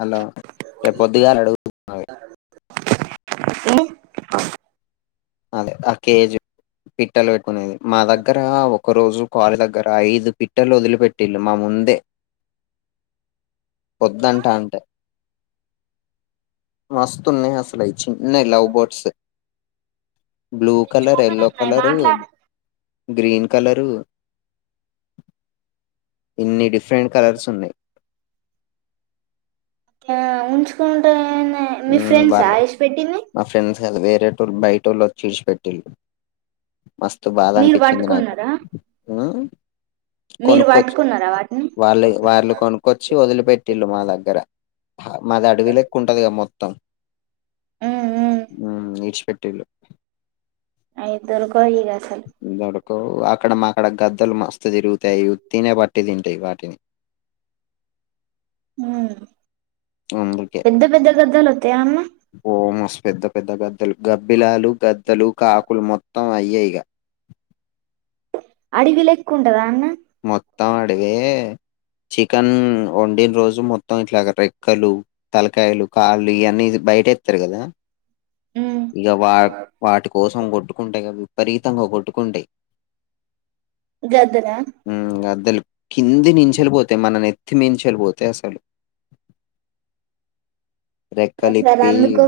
Hello రేపుద్దిగా అ అడుగుతున్నా అదే ఆ కేజీ పిట్టలు పెట్టుకునేది మా దగ్గర ఒక రోజు క్వారీ దగ్గర ఐదు పిట్టలు వదిలిపెట్టిళ్ళు మా ముందే వద్దట అంటే మస్తున్నాయి అసలుయితే చిన్నయి love birds blue colour yellow ఉన్నాయి కలరు మాట్లా గ్రీన్ కలరు ఇన్ని డిఫరెంట్ కలర్స్ ఉన్నాయి ఆ ఉంచుకుంట నేను ఉమ్ వాలే మా ఫ్రెండ్స్ కాదు వేరేటో తర్ బయిటోలు వచ్చి విడిచిపెట్టిలు మస్తు బాధ మీరు అనిపించింది నాకు పట్టుకున్నారా ఉమ్ మీరు కొనుక్కోచ్చు పట్టుకున్నారా వాటిని వాళ్ళే వాళ్ళు కొనుక్కొచ్చి వదిలిపెట్టిళ్ళు మా దగ్గర మాది అడవి లెక్క ఉంటది క మొత్తం ఉమ్ ఉమ్ మెత్తం ఉమ్ ఇచ్చి పెట్ టి లు అయితరు బోయిర్ అసల్ కో అక్కడ మా అక్కడ గద్దలు మస్తు తిరుగుతాయి ఉత్తిగానే పట్టి తింటాయి వాటిని ఉమ్ అందుకే పెద్ద పెద్ద గద్దలు ఉత్తయ అన్న ఓ మస్తు పెద్ద పెద్ద గద్దలు గబ్బిలాలు గద్దలు కాకులు మొత్తం అయ్యేయిగ అడివి లెక్కుంటాద అన్న మెత్ తాడే చికెన్ వండిన్ రోజు మొత్తం ఇట్లాగ రెక్కలు తలకాయలు కాళ్ళు ఇయన్నీ ఇది బైట్ ఎత్తార్ గదా ఉమ్ ఇగ వాక్ వాటి కోసం కొట్టుకుంటయ్ గవి విపరితంగా కొట్టుకుంటయ్ గద్దల తేలు కింది నించెలి పోతయ్ మన నెత్తిమించెలి పోతయ్ అసలు అ సర్ రెక్కలిప్పి అందుకు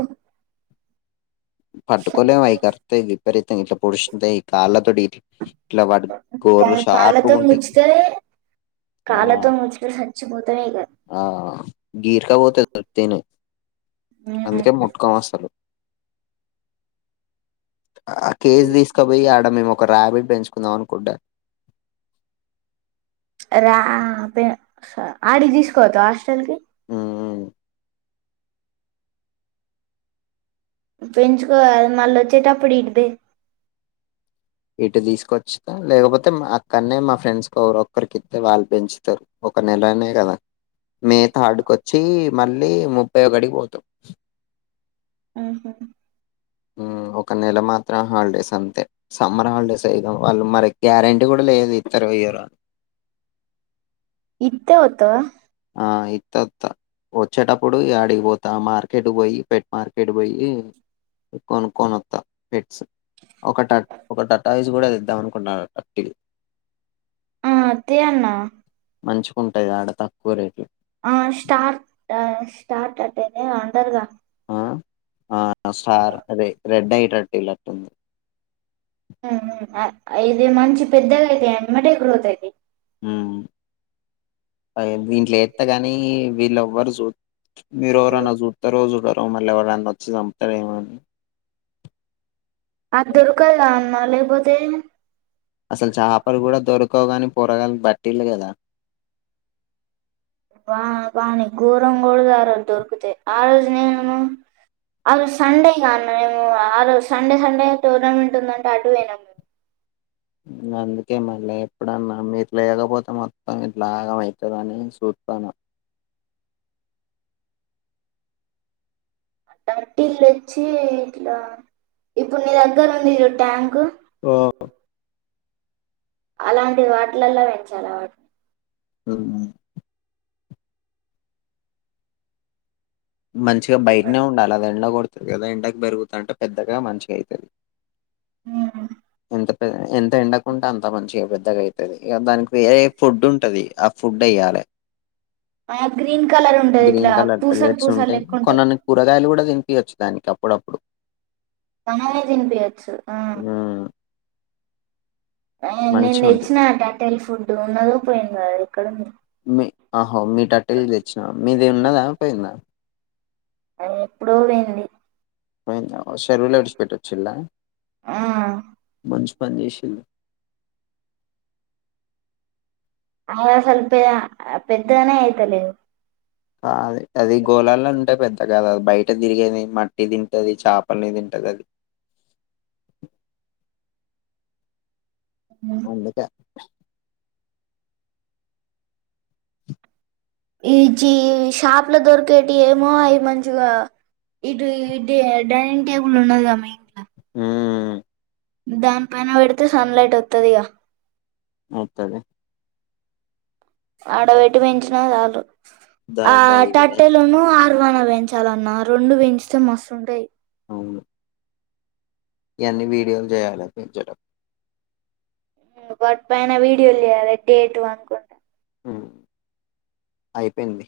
పట్టుకోలేము అయి కరుతాయి విపరీతం ఇట్లా పొడుశు తయ్ ఈ కాళ్ళక్ డీత్ ట్లావడ్ లోవర్లో షార్ట్ తుమ్ ముచ్చుతేనే కాళ్ళతో ముచ్చుక సచ్చిపోతాడ్ ఇగ ఆ గీర్కా పోోతే పోయాయితే ఉమ్ అందుకే ముట్కొని అస్తాలు ఆ కేస్ తీసుకపోయి ఆడ మేము ఒక ర్యాబిట్ పెంచుకుందాం కుండ రా పే స ఆడికి తీసుకుపోతావా హాస్టల్ కి ఉమ్ ఉమ్ పెంచుకో మళ వచ్చేటప్పుడు ఇట్ దిం ఇటు తీసుకొచ్చిన లేకపోతే అక్కనే మా ఫ్రెండ్స్ ఒరో ఒక్కరికొత్తే వాళ్ళు పెంచుతారు ఒక నెలనే కదా మే థర్డ్ కొచ్చి మళ్ళీ ముప్పై ఒకటికీ పోతాం ఆహా ఉం ఒక నెల మాత్రం హాలిడేస్ అంతే సమ్మర్ హాలిడేస్ అయిదం వాళ్ళు మరి గ్యారెంటీ కూడా లేదు ఇత్తారో ఇయ్యారో అని ఇంతే ఒత్తయ ఆ ఇత్తే ఒత్త వచ్చేటప్పుడు అడిగిపోతా ఆ మార్కెట్ పోయి పెట్ మార్కెట్ పోయి కొనుక్కొని ఒత్త పెట్స్ ఒక టక్ ఒక టటాయిస్ కుడ ద్దా అనుకున్నా రటిల్ ఆ అ తీ అన్న మంచికుంటుంది ఆడత కోరకు ఆ స్టార్ట్ స్టార్ట్ అట్టే అండరుగా ఆ ఆ స్టార్ ర రెడ్ అయిట్ర్టీలట్ంది ఇది మంచి పెద్దగా అయితే అమటే గ్రోత్ అయిది ఉమ్ ఇంట్లో కధు ఎస్త ని వీళ్ళు ఎవ్వరు చూ మీరు ఎవరైనా చూస్తారో చూడరో మళ్ళీ ఎవరు అన్న వచ్చి చంపుతారేమోని అది దొరకదా అన్న లేకపోతే అసలు చపలు కూడా దొరకవు గాని పొరగల్లు బట్టిల్లా కదా బా బానే ఘోరం కూడా ఆ రోజు దొరుకుతా ఆ రోజు నేను ఆ రోజు సండే కాన్న మేము ఆ రోజు సండే సండే టోర్నమెంట్ ఉందంటే అటు పోయినాము మేము అందుకే మళ్ళీ ఎప్పుడన్నా మీరు లేకపోతే మొత్తం మీ లాగంమవుతుందిని చూస్తాను టర్టీ ఇల్లు వచ్చి ఇట్లా ఇప్పుడు నీ దగ్గర ఉంది ట్యాంక్ ఓ అలాంటిది వాటిలల్లో పెంచాలి వాటిని ఉమ్ మంచిగా బయటనే ఉండాలి అద ఎండలో కొ కదా ఎండాకి పెరుగుతు అంటే పెద్దగా మంచిగా అవుతుంది హ్మ్ ఎ ఎంత ఎండకుంంటే అంత మంచిగా పెద్దగా అయితుది ఇక దానికి వేరే ఫుడ్ ఉంటది ఫుడ్ అయ్యాలే ఆ గ్రీన్ కలర్ ఉండది గ్రీన్ ఇట్లా కలర్ పూస పెల్లెట్స్ ఉంటాయి కొన్నాన్ని కూరగాయలు కూడా దినిపియవచ్చు దానికి అప్పుడప్పుడు కమాగా తిని పోయచ్చు ఆ ఉమ్, నేను మంచిగా ఉంటాయి తెచ్చినా టటల్ ఫుడ్ ఉన్నదు పోయింది కడంది మీ ఆ మీ టట్ట తెచ్చినా మీదే ఉన్నదా పోయిందా అ ఎప్పుడో పోంది పొయింధా షరవులో విడిసిపెట్టొచ్చులా ఆ మ పనీషలు ఆ స్వల్ప పెద్దదనే యితలే అదే అది గోలాాల అంటే పెద్ద కద బయట తిరిగేది మట్టి తింటది చేపలని తింటది అది అందుకా ఈ జీ షాప్లో దొరికేటి ఏమో అవి మంచిగా ఇటు డైనింగ్ టేబుల్ ఉన్నదమ్మా ఇంట్లో మ్ మ్ దాన్ పైన పెడ్తే సన్లైట్ వత్తదిగా మోత్తది. ఆడబెట్టి పెంచిన చాలు దా ఆ దా ఇటు దా టట్టెలోను ఆ ర్వాణ వేయించాలన్నా రొండు పెంచితేే మస్తుంటయి అవ్ను ఈ యన్ని వీడియోలు చేయాలె పెంచడం. వాటి పైన వీడియోలు చేయాలె డేటు అనుకుంటే అయిపోయింది.